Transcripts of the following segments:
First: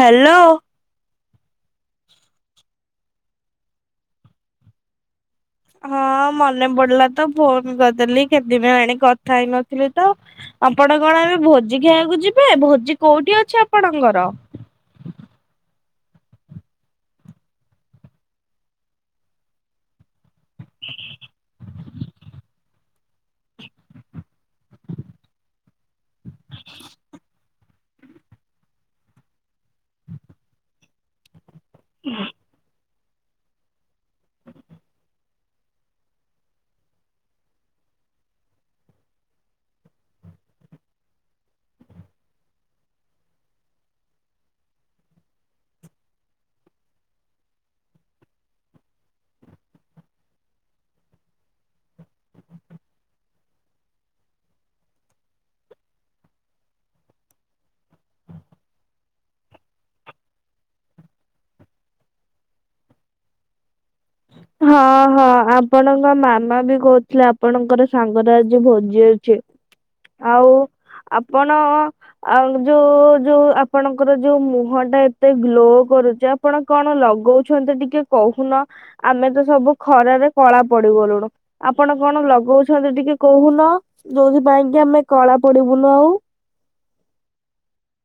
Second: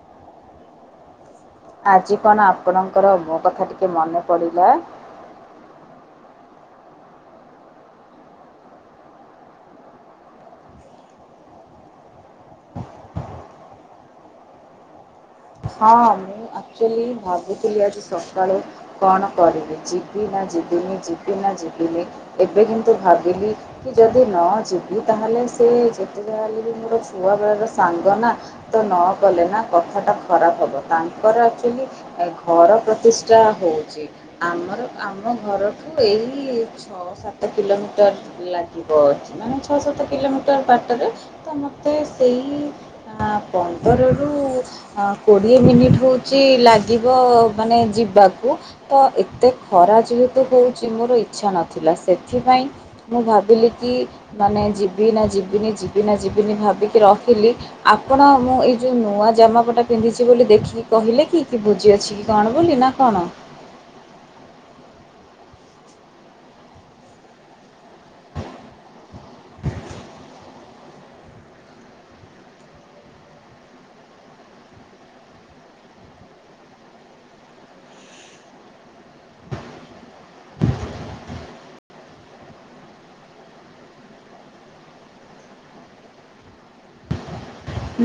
Hello ଆଜି କଣ ଆପଣଙ୍କର ମୋ କଥା ଟିକେ ମନେ ପଡ଼ିଲା? ହଁ ମନେ ପଡିଲା ତ ଫୋନ କରିଦେଲି କେତେ ଦିନ ହେଲାଣି କଥା ହେଇନଥିଲି ତ ଆପଣ କଣ ଏବେ ଭୋଜି ଖାଇବାକୁ ଯିବେ ଭୋଜି କୋଉଠି ଅଛି ଆପଣଙ୍କର? ହଁ ମୁଁ ଆକ୍ଚୁଆଲି ଭାବୁଥିଲି ଆଜି ସକାଳେ କଣ କରିବି ଯିବି ନା ଯିବିନି ଯିବି ନା ଯିବିନି, ଏବେ କିନ୍ତୁ ଭାବିଲି କି ଯଦି ନ ଯିବି, ତାହେଲେ ସେ ଯେତେଯାହା ହେଲେ ବି ମୋର ଛୁଆବେଳାର ସାଙ୍ଗ ନା ତ ନ କଲେ ନା କଥାଟା ଖରାପ ହବ, ତାଙ୍କର ଘର ପ୍ରତିଷ୍ଠା ହଉଛି, ଆମର ଆମ ଘରଠୁ ଏଇ ଛଅ, ସାତ କିଲୋମିଟର ଲାଗିବ ଛି ମାନେ ଛଅ, ସାତ କିଲୋମିଟର ବାଟରେ ତ ମତେ ସେଇ ଆଁ ପନ୍ଦରରୁ ଆ କୋଡ଼ିଏ ମିନିଟ୍ ହଉଚ଼ି ଲାଗିବ ମାନେ ଯିବାକୁ। ତ ଏତେ ଖରା ଯେହେତୁ ହଉଚ଼ି ମୋର ଇଛା ନଥିଲା, ସେଥିପାଇଁ ମୁଁ ଭାବିଲି କି, ମାନେ ଯିବି ନା ଯିବିନି, ଯିବି ନା ଯିବିନି, ଭାବିକି ରହିଲି। ଆପଣ ମୁଁ ଏଇ ଯଉ ନୂଆ ଜାମାପଟା ପିନ୍ଧିଚ଼ି ବୋଲି ଦେଖି କହିଲେ କି କି ବୁଜି ଅଛି କି କଣ ବୋଲି ନା କଣ? ହଁ ହଁ ଆପଣଙ୍କ ମାମା ବି କଉଥିଲେ ଆପଣଙ୍କର ସାଙ୍ଗରେ ଆଜି ଭୋଜି ଅ ଛି, ଆଉ ଆପଣ ଆଉ ଯୋଉ ଯୋଉ ଆପଣଙ୍କର ଯୋଉ ମୁହଁ ଟା ଏତେ ଗ୍ଲୋ କରୁଚ଼ି ଆ ଆପଣ କଣ ଲଗଉଛନ୍ତି ଟିକେ କହୁନ? ଆମେ ତ ସବୁ ଖରାରେ କଳା ପଡିଗଲୁଣୁ। ଆପଣ କଣ ଲଗଉଛନ୍ତି ଟିକେ କହୁନ? ଯୋଉଥି ପାଇଁ କି ଆମେ କଳା ପଡିବୁନୁ ଆଉ?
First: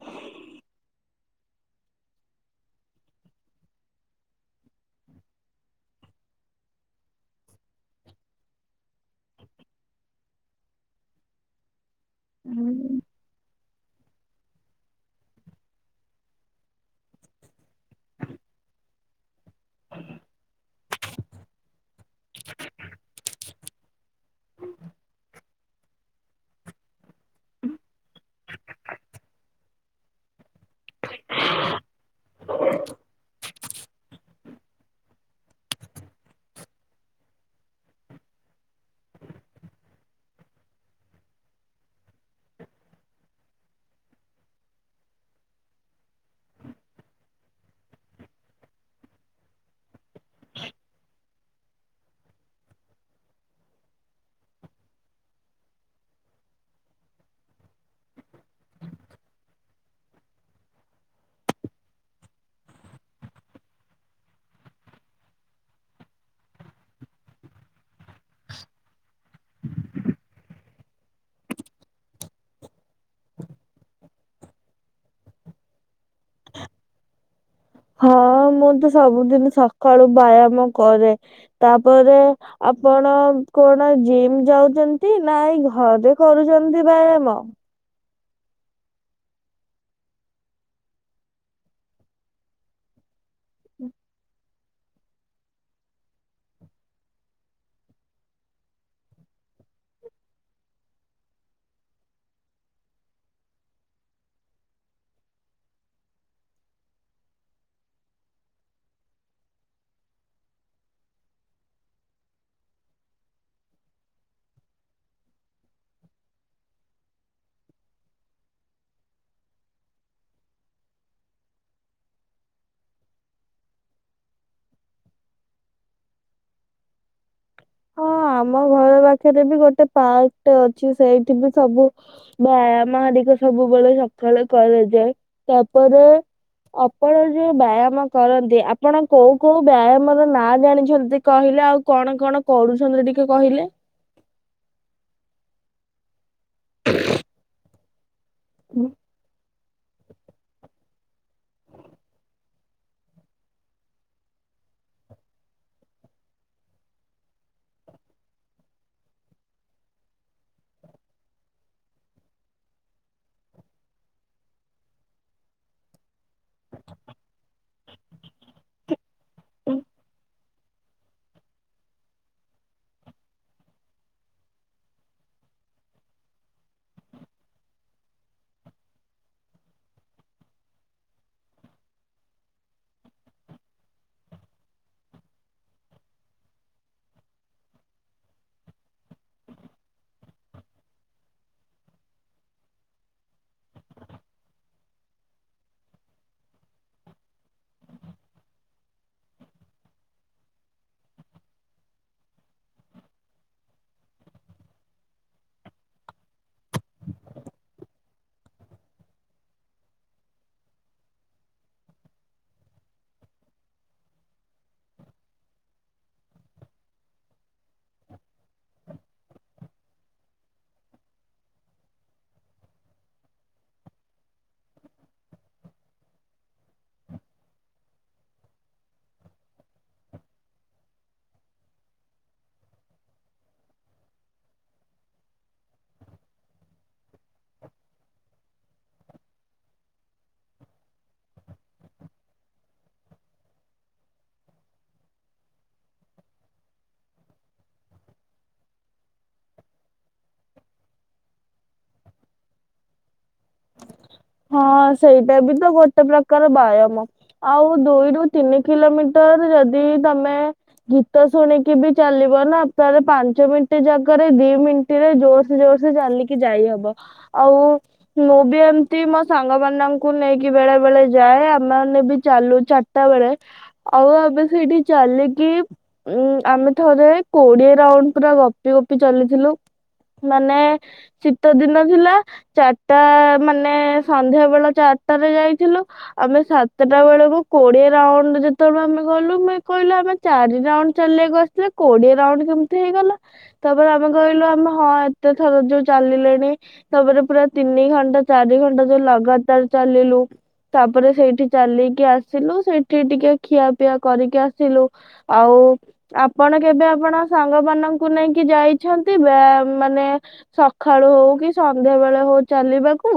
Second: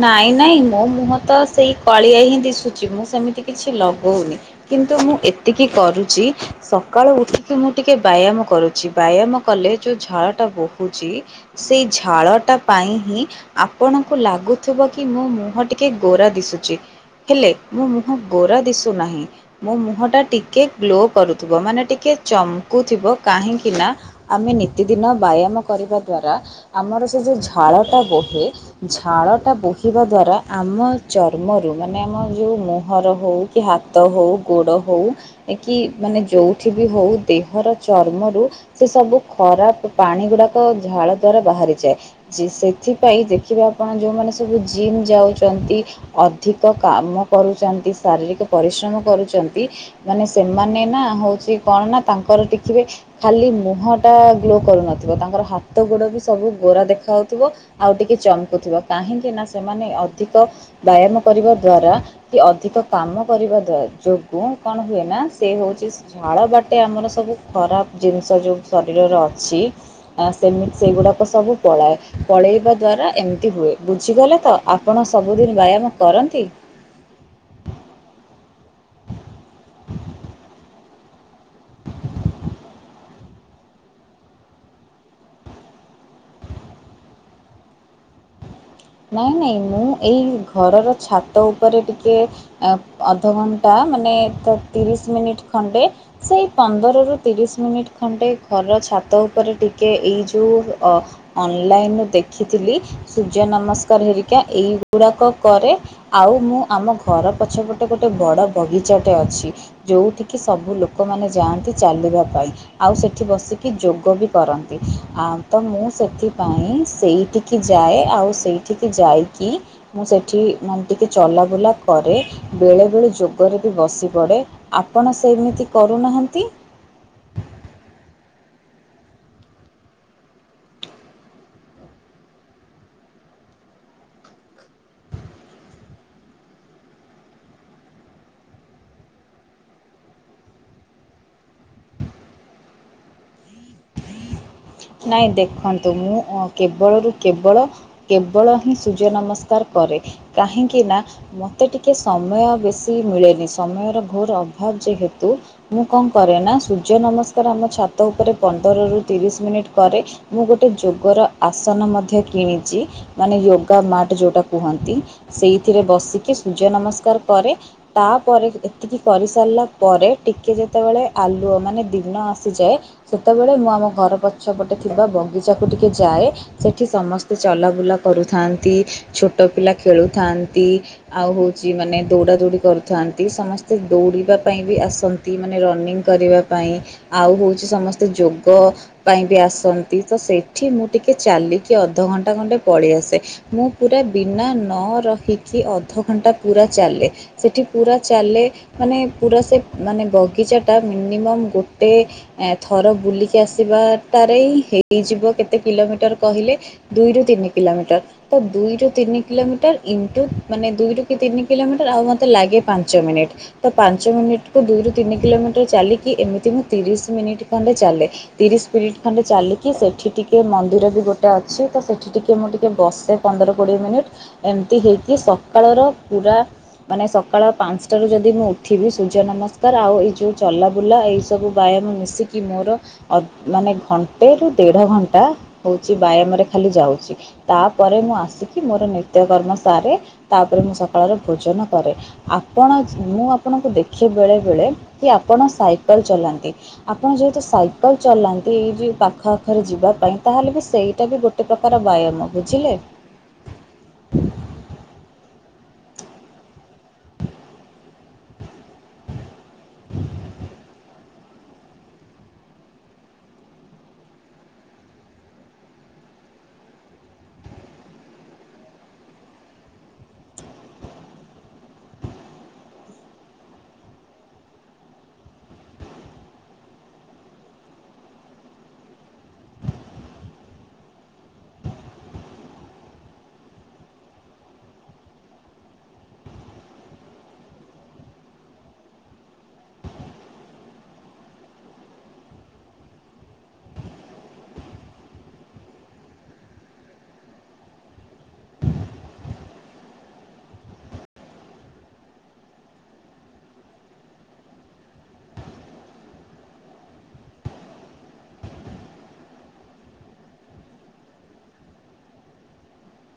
ନାଇଁ ନାଇଁ ମୋ ମୁହଁ ତ ସେଇ କଳିଆ ହିଁ ଦିଶୁଛି, ମୁଁ ସେମିତି କିଛି ଲଗଉନି। କିନ୍ତୁ ମୁଁ ଏତିକି କରୁଚ଼ି। ସକାଳୁ ଉଠିକି ମୁଁ ଟିକେ ବାୟାମ କରୁଚ଼ି ବାୟାମ କଲେ ଯୋଉ ଝାଳ ଟା ବୋହୁଚ଼ି ସେଇ ଝାଳଟା ପାଇଁ ହିଁ ଆପଣଙ୍କୁ ଲାଗୁ ଥୁବ କି ମୋ ମୁହଁ ଟିକେ ଗୋରା ଦିଶୁଚ଼ି, ହେଲେ ମୋ ମୁହଁ ଗୋରା ଦିଶୁ ନାହିଁ। ମୋ ମୁହଁଟା ଟିକେ ଗ୍ଲୋ କରୁଥିବ ମାନେ ଟିକେ ଚମକୁଥିବ, କାହିଁକି ନା ଆମେ ନିତିଦିନ ବାୟାମ କରିବା ଦ୍ଵାରା ଆମର ସେ ଯୋଉ ଝାଳଟା ବୋହେ, ଝାଳଟା ବୋହିବା ଦ୍ୱାରା ଆମ ଚର୍ମରୁ ମାନେ ଆମ ଯୋଉ ମୁହଁର ହଉ କି ହାତ ହଉ ଗୋଡ଼ ହଉ ଏ କି ମାନେ ଯୋଉଠି ବି ହଉ, ଦେହର ଚର୍ମରୁ ସେ ସବୁ ଖରାପ ପାଣି ଗୁଡାକ ଝାଳ ଦ୍ଵାରା ବାହାରିଯାଏ। ଜି ସେଥିପାଇଁ ଦେଖିବେ ଆପଣ ଯୋଉମାନେ ସବୁ ଜିମ୍ ଯାଉଚ଼ନ୍ତି। ଅଧିକ କାମ କରୁଚ଼ନ୍ତି ଶାରୀରିକ୍ ପରିଶ୍ରମ କରୁଚ଼ନ୍ତି। ମାନେ ସେମାନେ ନା ହଉଚ଼ି କଣ ନା ତାଙ୍କର ଦେଖିବେ ଖାଲି ମୁହଁ ଟା ଗ୍ଲୋ କରୁନଥିବ ତାଙ୍କର ହାତ ଗୋଡ ବି ସବୁ ଗୋରା ଦେଖାହଉଥିବ। ଆଉ ଟିକେ ଚମକୁଥିବ କାହିଁକି ନା ସେମାନେ ଅଧିକ ବାୟାମ କରିବା ଦ୍ଵାରା କି ଅଧିକ କାମ କରିବା ଦ୍ୱା ଯୋଗୁ କଣ ହୁଏ ନା ସେ ହଉଚ଼ି ଝାଳ ବାଟେ ଆମର ସବୁ ଖରାପ ଜିନିଷ ଯୋଉ ଶରୀରରେ ଅଛି। ଆ ସେମିତି ସେଇଗୁଡାକ ସବୁ ପଳାଏ ପଳେଇବା ଦ୍ଵାରା ଏମିତି ହୁଏ। ବୁଝିଗଲେ ତ? ଆପଣ ସବୁଦିନ ବ୍ୟାୟାମ କରନ୍ତି? ହଁ ମୁଁ ତ ସବୁଦିନ ସକାଳୁ ବ୍ୟାୟାମ କରେ। ତାପରେ, ଆପଣ? କଣ ଜିମ୍ ଯାଉଚ଼ନ୍ତି ନା, ଏଇ ଘରେ କରୁଚ଼ନ୍ତି ବାୟାମ? ନାଇଁ ନାଇଁ ମୁଁ ଏଇ ଘରର ଛାତ ଉପରେ ଟିକେ ଆ ଅଧଘଣ୍ଟା ମାନେ ତ ତିରିଶ୍ ମିନିଟ୍ ଖଣ୍ଡେ ସେଇ ପନ୍ଦରରୁ ତିରିଶ୍ ମିନିଟ୍ ଖଣ୍ଡେ ଘରର ଛାତ ଉପରେ ଟିକେ ଏଇ ଯୋଉ ଅ ଅନଲାଇନ୍ ଉ ଦେଖିଥିଲି ସୂର୍ଯ୍ୟ ନମସ୍କାର ହେରିକା ଏଇଗୁରାକ କରେ। ଆଉ ମୁଁ ଆମ ଘର ପଛପଟେ ଗୋଟେ ବଡ଼ ବଗିଚାଟେ ଅଛି। ଯୋଉଠିକି ସବୁ ଲୋକମାନେ ଯାଆନ୍ତି ଚାଲିବା ପାଇଁ। ଆଉ ସେଠି ବସିକି ଯୋଗ ବି କରନ୍ତି ଆ ତ ମୁଁ ସେଥିପାଇଁ ସେଇଠି କି ଯାଏ ଆଉ ସେଇଠିକି ଯାଇକି ମୁଁ ସେଠି ମାନ୍ ଟିକେ ଚଲାବୁଲା କରେ। ବେଳେବେଳେ ଯୋଗରେ ବି ବସି ପଡ଼େ ଆପଣ ସେଇମିତି କରୁନାହାନ୍ତି। ହଁ ଆମ ଘର ପାଖରେ ବି ଗୋଟେ ପାର୍କ ଟେ ଅଛି ସେଇଠି ବି ସବୁ ବାୟାମ ହରିକା ସବୁବେଳେ ସକାଳେ କରାଯାଏ। ତାପରେ ଅପଣ ଯୋଉ ବାୟାମ କରନ୍ତି ଆପଣ କୋଉ କୋଉ ବାୟାମର ନା ଜାଣିଛନ୍ତି କହିଲେ ଆଉ କଣ କଣ କରୁଛନ୍ତି ଟିକେ କହିଲେ? ନାଇଁ ଦେଖନ୍ତୁ ମୁଁ ଅଁ କେବଳ ରୁ କେବଳ କେବଳ ହିଁ ସୂର୍ଯ୍ୟ ନମସ୍ କାର କରେ କାହିଁକି ନା ମୋତେ ଟିକେ ସମୟ ବେଶୀ ମିଳେନି ସମୟର ଘୋର ଅଭାବ ଯେହେତୁ ମୁଁ କଣ କରେ ନା ସୂର୍ଯ୍ୟ ନମସ୍କାର ଆମ ଛାତ ଉପରେ ପନ୍ଦର ରୁ ତିରିଶ ମିନିଟ୍ କରେ ମୁଁ ଗୋଟେ ଯୋଗର ଆସନ ମଧ୍ୟ କିଣିଛି। ମାନେ ୟୋଗା ମାଟ ଯୋଉଟା କୁହନ୍ତି ସେଇଥିରେ ବସିକି ସୂର୍ଯ୍ୟ ନମସ୍କାର କରେ। ତାପରେ ଏତିକି କରିସାରିଲା ପରେ ଟିକ ଟିକଏ ଯେତେବେଳେ ଆଲୁଅ ମାନେ ଦିନ ଆସିଯାଏ ସେତେବେଳେ ମୁଁ ଆମ ଘର ପ ଛ ପଟେ ଥିବା ବଗିଚାକୁ ଟିକେ ଯାଏ। ସେଠି ସମସ୍ତେ ଚଲାବୁଲା କରୁଥାନ୍ତି, ଛୋଟ ପିଲା ଖେଳୁଥାନ୍ତି। ଆଉ ହଉଛି ମାନେ ଦୌଡା ଦୌଡି କରୁଥାନ୍ତି ସମସ୍ତେ ଦୌଡିବା ପାଇଁ ବି ଆସ ନ୍ତି ମାନେ ରନିଙ୍ଗ କରିବା ପାଇଁ ଆଉ ହଉଛି ସମସ୍ତେ ଯୋଗ ପାଇଁ ବି ଆସନ୍ତି ତ ସେଇଠି ମୁଁ ଟିକିଏ ଚାଲିକି ଅଧଘଣ୍ଟା ଖଣ୍ଟେ ପଳି ଆସେ। ମୁଁ ପୁରା ବିନା ନ ରହିକି ଅଧଘଣ୍ଟା ପୁରା ଚାଲେ। ସେଠି ପୁରା ଚାଲେ ମାନେ ପୁରା ସେ ମାନେ ବଗିଚା ଟା ମିନିମମ୍ ଗୋଟେ ଥର ବୁଲିକି ଆସିବାଟାରେ ହିଁ ହେଇଯିବ କେତେ କିଲୋମିଟର କହିଲେ ଦୁଇରୁ ତିନି କିଲୋମିଟର। ତ ଦୁଇରୁ ତିନି କିଲୋମିଟର ଇଣ୍ଟୁ ମାନେ ଦୁଇରୁ କି ତିନି କିଲୋମିଟର ଆଉ ମତେ ଲାଗେ ପାଞ୍ଚ ମିନିଟ୍। ତ ପାଞ୍ଚ ମିନିଟ କୁ ଦୁଇରୁୁ ତିନି କିଲୋମିଟର ଚାଲିକି ଏମିତି ମୁଁ ତିରିଶ ମିନିଟ୍ ଖଣ୍ଡେ ଚାଲେ। ତିରିଶ ସ୍ପିରିଟ୍ ଖଣ୍ଡେ ଚାଲିକି ସେଇଠି ଟିକିେ ମନ୍ଦିର ବି ଗୋଟେ ଅଛି ତ ସେଠି ଟିକିଏ ମୁଁ ଟିକେ ବସେ। ପନ୍ଦର କୋଡ଼ିଏ ମିନିଟ୍ ଏମିତି ହେଇକି ସକାଳର ପୁରା ମାନେ ସକାଳ ପାଞ୍ଚଟାରୁ ଯଦି ମୁଁ ଉଠିବି ସୂର୍ଯ୍ୟ ନମସ୍କାର ଆଉ ଏଇ ଯୋଉ ଚଲାବୁଲା ଏଇ ସବୁ ବୟାମ ମିଶିକି ମୋର ଅ ମାନେ ଘଣ୍ଟେ ରୁ ଦେଢ ଘଣ୍ଟା ହଉଛି ବ୍ୟାୟାମରେ ଖାଲି ଯାଉଛି। ତାପରେ ମୁଁ ଆସିକି ମୋର ନିତ୍ୟକର୍ମ ସାରେ ତାପରେ ମୁଁ ସକାଳର ଭୋଜନ କରେ। ଆପଣ ମୁଁ ଆପଣଙ୍କୁ ଦେଖେ ବେଳେ ବେଳେ କି ଆପଣ ସାଇକେଲ ଚଲାନ୍ତି। ଆପଣ ଯେହେତୁ ସାଇକେଲ ଚଲାନ୍ତି ଏଇ ଯେ ପାଖ ଆଖରେ ଯିବା ପାଇଁ ତାହେଲେ ବି ସେଇଟା ବି ଗୋଟେ ପ୍ରକାର ବ୍ୟାୟାମ ବୁଝିଲେ। ହଁ ସେଇଟା ବି ତ ଗୋଟେ ପ୍ରକାର ବ୍ୟାୟାମ। ଆଉ ଦୁଇରୁୁ ତିନି କିଲୋମିଟର ଯଦି ତମେ ଗୀତ ଶୁଣିକି ବି ଚାଲିବ ନା ତାଲେ ପାଞ୍ଚ ମିନିଟ ଜାଗରେ ଦି ମିନି ଟ ରେ ଜୋର ସେ ଜୋର ସେ ଚାଲିକି ଯାଇହବ ଆଉ ମୁଁ ବି ଏମ ତି ମୋ ସାଙ୍ଗ ମାନଙ୍କୁ ନେଇକି ବେଳେ ବେଳେ ଯାଏ ଆମେ ମାନେ ବି ଚାଲୁ ଚାରିଟା ବେଳେ ଆଉ ଆମେ ସେଇଠି ଚାଲିକି ଉଁ ଆମେ ଥରେ କୋଡିଏ ରାଉଣ୍ଡ ପୁରା ଗୋପି ଗୋପି ଚଲିଥିଲୁ। ମାନେ ଶୀତ ଦିନ ଥିଲା ଚାରିଟା ମାନେ ମାନେ ସନ୍ଧ୍ୟା ବେଳ ଚାରିଟରେ ଯାଇଥିଲୁ। ଆମେ ସାତଟା ବେଳକୁ କୋଡିଏ ରାଉଣ୍ଡ ଯେତେବେଳ ଆମେ ଗଲୁ ମୁଇ କହିଲୁ ଆମେ ଚାରି ରାଉଣ୍ଡ ଚାଲିଆକୁ ଆସିଥିଲେ କୋଡିଏ ରାଉଣ୍ଡ କେମିତି ହେଇଗଲା? ତାପରେ ଆମେ କହିଲୁ ଆମେ ହଁ ଏତେ ଥର ଯୋଉ ଚାଲିଲେଣି ତାପରେ ପୁରା ତିନି ଘଣ୍ଟା ଚାରି ଘଣ୍ଟା ଯୋଉ ଲଗାତାର ଚାଲିଲୁ ତାପରେ ସେଇଠି ଚାଲିକି ଆସିଲୁ ସେଇଠି ଟିକେ ଖିଆ ପିଆ କରିକି ଆସିଲୁ। ଆଉ ଆପଣ କେବେ ଆପଣ ସାଙ୍ଗ ମାନଙ୍କୁ ନେଇକି ଯାଇଛନ୍ତି ବା ମାନେ ସକାଳୁ ହଉ କି ସନ୍ଧ୍ୟା ବେଳେ ହଉ ଚାଲିବାକୁ?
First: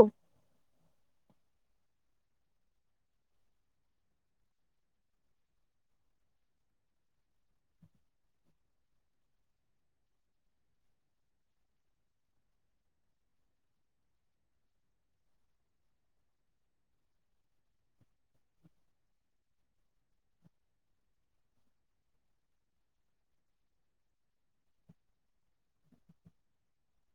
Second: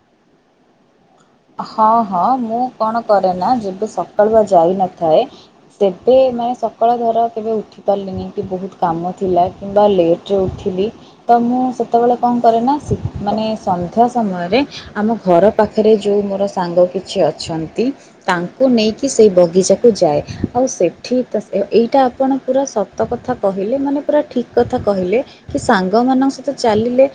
ହଁ ହଁ ମୁଁ କଣ କରେ ନା ଯେବେ ସକାଳୁଆ ଯାଇନଥାଏ ସେବେ ମାନେ ସକାଳୁର ଧର କେବେ ଉଠି ପାରିଲିନି କି ବହୁତ କାମ ଥିଲା କିମ୍ବା ଲେଟ୍ ରେ ଉଠିଲି ତ ମୁଁ ସେତେବେଳେ କଣ କରେ ନା ମାନେ ସନ୍ଧ୍ୟା ସମୟରେ ଆମ ଘର ପାଖରେ ଯୋଉ ମୋର ସାଙ୍ଗ କିଛି ଅଛନ୍ତି ତାଙ୍କୁ ନେଇକି ସେଇ ବଗିଚାକୁ ଯାଏ। ଆଉ ସେଠି ତ ଏଇଟା ଆପଣ ପୁରା ସ ସତ କଥା କହିଲେ ମାନେ ପୁରା ଠିକ୍ କଥା କହିଲେ କି ସାଙ୍ଗମାନଙ୍କ ସହିତ ଚାଲିଲେ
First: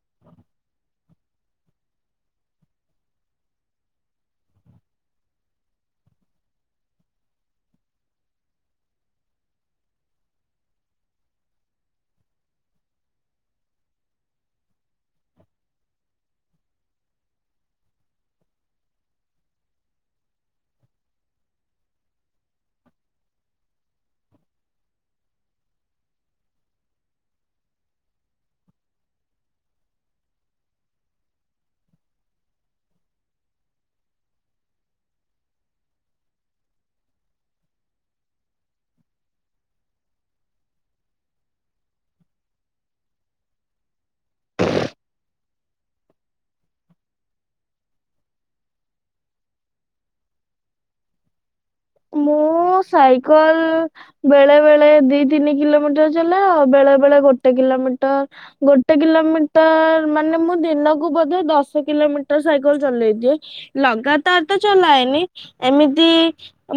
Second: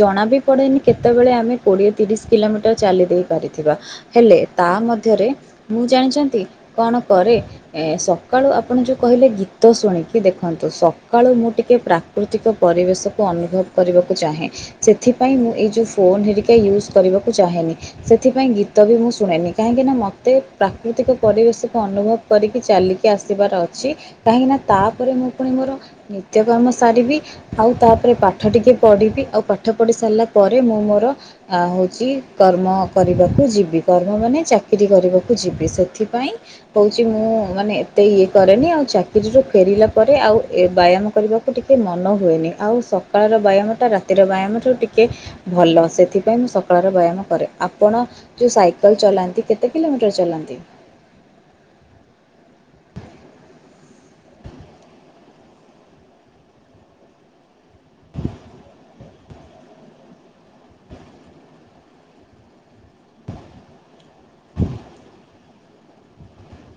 ଜଣା ବି ପଡେନି କେତେବେଳେ ଆମେ କୋଡିଏ ତିରିଶ କିଲୋମିଟର ଚାଲିଦିଏ। ଥିବା। ହେଲେ ତା ମଧ୍ୟରେ ମୁଁ ଜାଣିଛନ୍ତି କଣ କରେ ଏ ସକାଳୁ ଆପଣ ଯୋଉ କହିଲେ ଗୀତ ଶୁଣିକି ଦେଖନ୍ତୁ ସକାଳୁ ମୁଁ ଟିକେ ପ୍ରା ପ୍ରାକୃତିକ ପରିବେଶକୁ ଅନୁଭବ କରିବାକୁ ଚାହେଁ। ସେଥିପାଇଁ ମୁଁ ଏଇ ଯୋଉ ଫୋନ ହେରିକା ୟୁଜ୍ କରିବାକୁ ଚାହେଁନି। ସେଥିପାଇଁ ଗୀତ ବି ମୁଁ ଶୁଣେନି। କାହିଁକିନା ମୋତେ ପ୍ରାକୃତିକ ପରିବେଶକୁ ଅନୁଭବ କରିକି ଚାଲିକି ଆସିବାର ଅଛି। କାହିଁକି ନା ତାପରେ ମୁଁ ପୁଣି ମୋର ନିତ୍ୟକର୍ମ ସାରିବି। ଆଉ ତାପରେ ପାଠ ଟିକେ ପଢିବି। ଆଉ ପାଠ ପଢି ସାରିଲା ପରେ ମୁଁ ମୋର ଆ ହଉଛି କର୍ମ କରିବାକୁ ଯିବି। କର୍ମମାନେ ଚାକିରି କରିବାକୁ ଯିବି। ସେଥିପାଇଁ କହୁଛି ମୁଁ ମାନେ ଏତେ ଇଏ କରେନି ଆଉ ଚାକିରିରୁୁ ଫେରିଲା ପରେ ଆଉ ବ୍ୟାୟାମ କରିବାକୁ ଟିକେ ମନ ହୁଏନି। ଆଉ ସକାଳର ବ୍ୟାୟାମଟା ରାତିର ବ୍ୟାୟାମ ଠାରୁ ଟିକେ ଭଲ। ସେଥିପାଇଁ ମୁଁ ସକାଳର ବ୍ୟାୟାମ କରେ। ଆପଣ ଯୋଉ ସାଇକେଲ ଚଲାନ୍ତି କେତେ କିଲୋମିଟର ଚଲାନ୍ତି? ମୁଁ ସାଇକଲ ବେଳେ ବେଳେ ଦି ତିନି କିଲୋମିଟର ଚଲାଏ। ଆଉ ବେଳେ ବେଳେ ଗୋଟେ କିଲୋମିଟର। ଗୋଟେ କିଲୋମିଟର ମାନେ ମୁଁ ଦିନକୁ ବୋଧେ ଦଶ କିଲୋମିଟର ସାଇକେଲ ଚଲେଇ ଦିଏ। ଲଗାତାର ତ ଚଲାଏନି। ଏମିତି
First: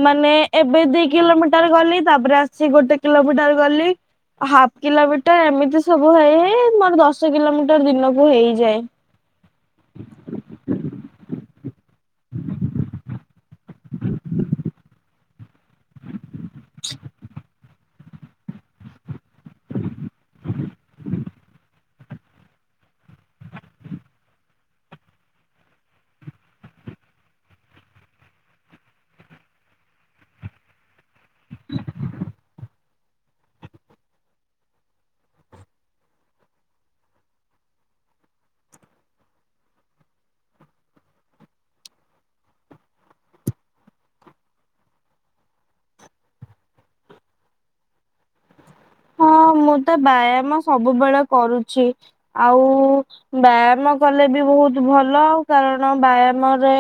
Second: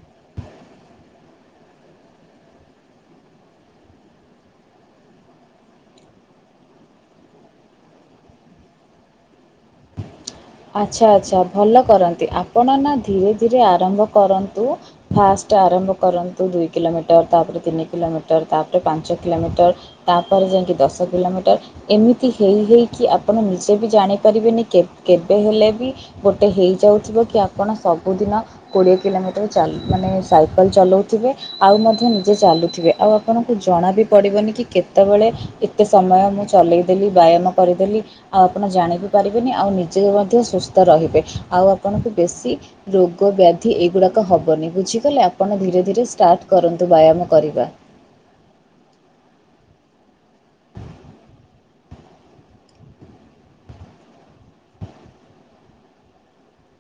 ମାନେ ଏବେ ଦି କିଲୋମିଟର ଗଲି ତାପରେ ଆସି ଗୋଟେ କିଲୋମିଟର ଗଲି। ହାଫ୍ କିଲୋମିଟର ଏମିତି ସବୁ ହେଇ ହେଇ ମୋର ଦଶ କିଲୋମିଟର ଦିନକୁ ହେଇଯାଏ। ଆଚ୍ଛା ଆଚ୍ଛା ଭଲ କରନ୍ତି। ଆପଣ ନା ଧୀରେ ଧୀରେ ଆରମ୍ଭ କରନ୍ତୁ। ଫାଷ୍ଟ ଆରମ୍ଭ କରନ୍ତୁ ଦୁଇ କିଲୋମିଟର ତାପରେ ତିନି କିଲୋମିଟର ତାପରେ ପାଞ୍ଚ କିଲୋମିଟର। ତାପରେ ଏମିତି ଦଶ କିଲୋମିଟର। ଏମିତି ହେଇ ହେଇକି ଆପଣ ନିଜେ ବି ଜାଣିପାରିବେନି କେବେ ହେଲେ ବି ଗୋଟେ ହେଇଯାଉଥିବ କି ଆପଣ ସବୁଦିନ କୋଡିଏ କିଲୋମିଟର ମାନେ ସାଇକେଲ ଚଲଉଥିବେ ଆଉ ମଧ୍ୟ ନିଜେ ଚାଲୁଥିବେ। ଆଉ ଆପଣଙ୍କୁ ଜଣା ବି ପଡ଼ିବନି କି କେତେବେଳେ ଏତେ ସମୟ ମୁଁ ଚଲେଇଦେଲି ବ୍ୟାୟାମ କରିଦେଲି ଆଉ ଆପଣ ଜାଣି ବି ପାରିବେନି ଆଉ ନିଜେ ମଧ୍ୟ ସୁସ୍ଥ ରହିବେ। ଆଉ ଆପଣଙ୍କୁ ବେଶୀ ରୋଗ ବ୍ୟାଧି ଏଗୁଡାକ ହବନି ବୁଝିଗଲେ ଆପଣ ଧୀରେ ଧୀରେ ଷ୍ଟାର୍ଟ କରନ୍ତୁ ବ୍ୟାୟାମ କରିବା। ହଁ ମୁଁ ତ ବ୍ୟାୟାମ ସବୁବେଳେ କରୁଚି। ଆଉ ବ୍ୟାୟାମ କଲେ ବି ବହୁତ ଭଲ। କାରଣ ବ୍ୟାୟାମରେ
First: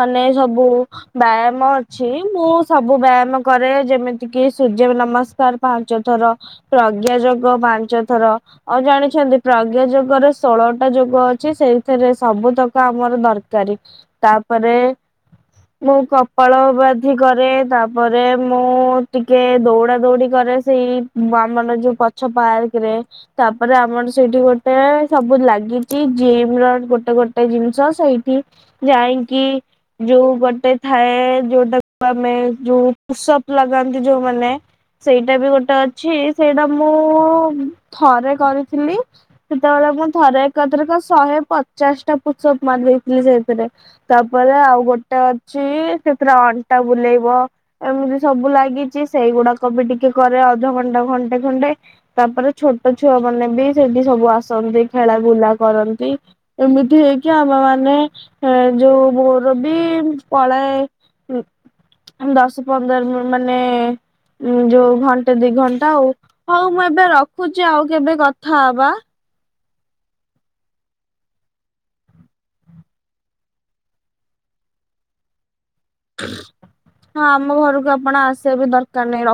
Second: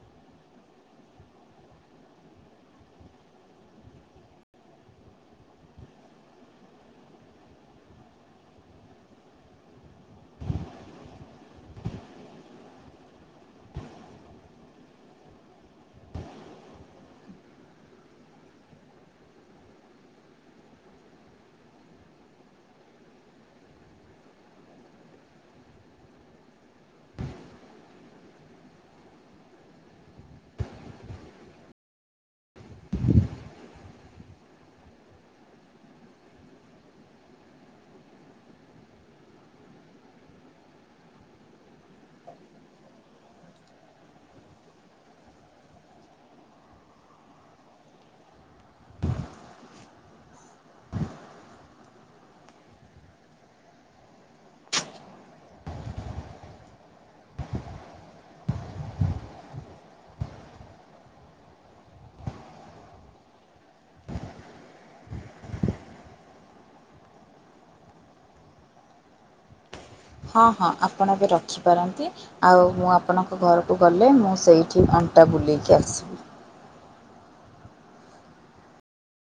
ମାନେ ସବୁ ବ୍ୟାୟାମ ଅଛି ମୁଁ ସବୁ ବ୍ୟାୟାମ କରେ ଯେମିତି କିି ସୂର୍ଯ୍ୟ ନମସ୍କାର ପାଞ୍ଚ ଥର ପ୍ରଜ୍ଞା ଯୋଗ ପାଞ୍ଚ ଥର। ଆଉ ଜାଣିଛନ୍ତି ପ୍ରଜ୍ଞା ଯୋଗରେ ଷୋହଳଟା ଯୋଗ ଅଛି। ସେଇଥିରେ ସବୁ ତକ ଆମର ଦରକାରୀ। ତାପରେ ମୁଁ କପାଳ ବାଧି କରେ ତାପରେ ମୁଁ ଟିକେ ଦୌଡା ଦୌଡି ଘରେ ସେଇ ଆମର ଯୋଉ ପଛ ପାର୍କ ରେ ତାପରେ ଆମର ସେଇଠି ଗୋଟେ ସବୁ ଲାଗିଛି ଜିମ୍ ର ଗୋଟେ ଗୋଟେ ଜିନିଷ ସେଇଠି ଯାଇଁକି ଯୋଉ ଗୋଟେ ଥାଏ ଯୋଉଟାକୁ ଆମେ ଯୋଉ ପୁସପ ଲଗାନ୍ତି ଯୋଉମାନେ ସେଇଟା ବି ଗୋଟେ ଅଛି ସେଇଟା ମୁଁ ଥରେ କରିଥିଲି ସେତେବେଳେ ମୁଁ ଥରେ ଏକଥ୍ରକ ଶହେ ପଚାଶଟା ପୁସକ ମାରିଦେଇଥିଲି ସେଇଥିରେ ତାପରେ ଆଉ ଗୋଟେ ଅଛି। ସେଥିରେ ଅଣ୍ଟା ବୁଲେଇବ। ଏମିତି ସବୁ ଲାଗିଛି ସେଇଗୁଡାକ ବି ଟିକେ କରେ ଅଧଘଣ୍ଟା ଖଣ୍ଟେ ଖଣ୍ଟେ। ତାପରେ ଛୋଟ ଛୁଆ ମାନେ ବି ସେଠି ସବୁ ଆସନ୍ତି ଖେଳା ବୁଲା କରନ୍ତି। ଏମିତି ହେଇକି ଆମ ମାନେ ଏ ଯୋଉ ମୋର ବି ପଳାଏ। ଉଁ ଦଶ ପନ୍ଦର ମାନେ ଯୋଉ ଘଣ୍ଟା ଗୋଟେ ଦି ଘଣ୍ଟା ଆଉ। ହଉ ମୁଁ ଏବେ ରଖୁଛି ଆଉ କେବେ କଥା ହବା। ହଁ ହଁ ଆପଣ ଏବେ ରଖିପାରନ୍ତି। ଆଉ ମୁଁ ଆପଣଙ୍କ ଘରକୁ ଗଲେ ମୁଁ ସେଇଠି ଆଣ୍ଟା ବୁଲେଇକି ଆସିବି। ହଁ ଆମ ଘରକୁ ଆପଣ ଆସିବା ବି ଦରକାର ନାହିଁ। ର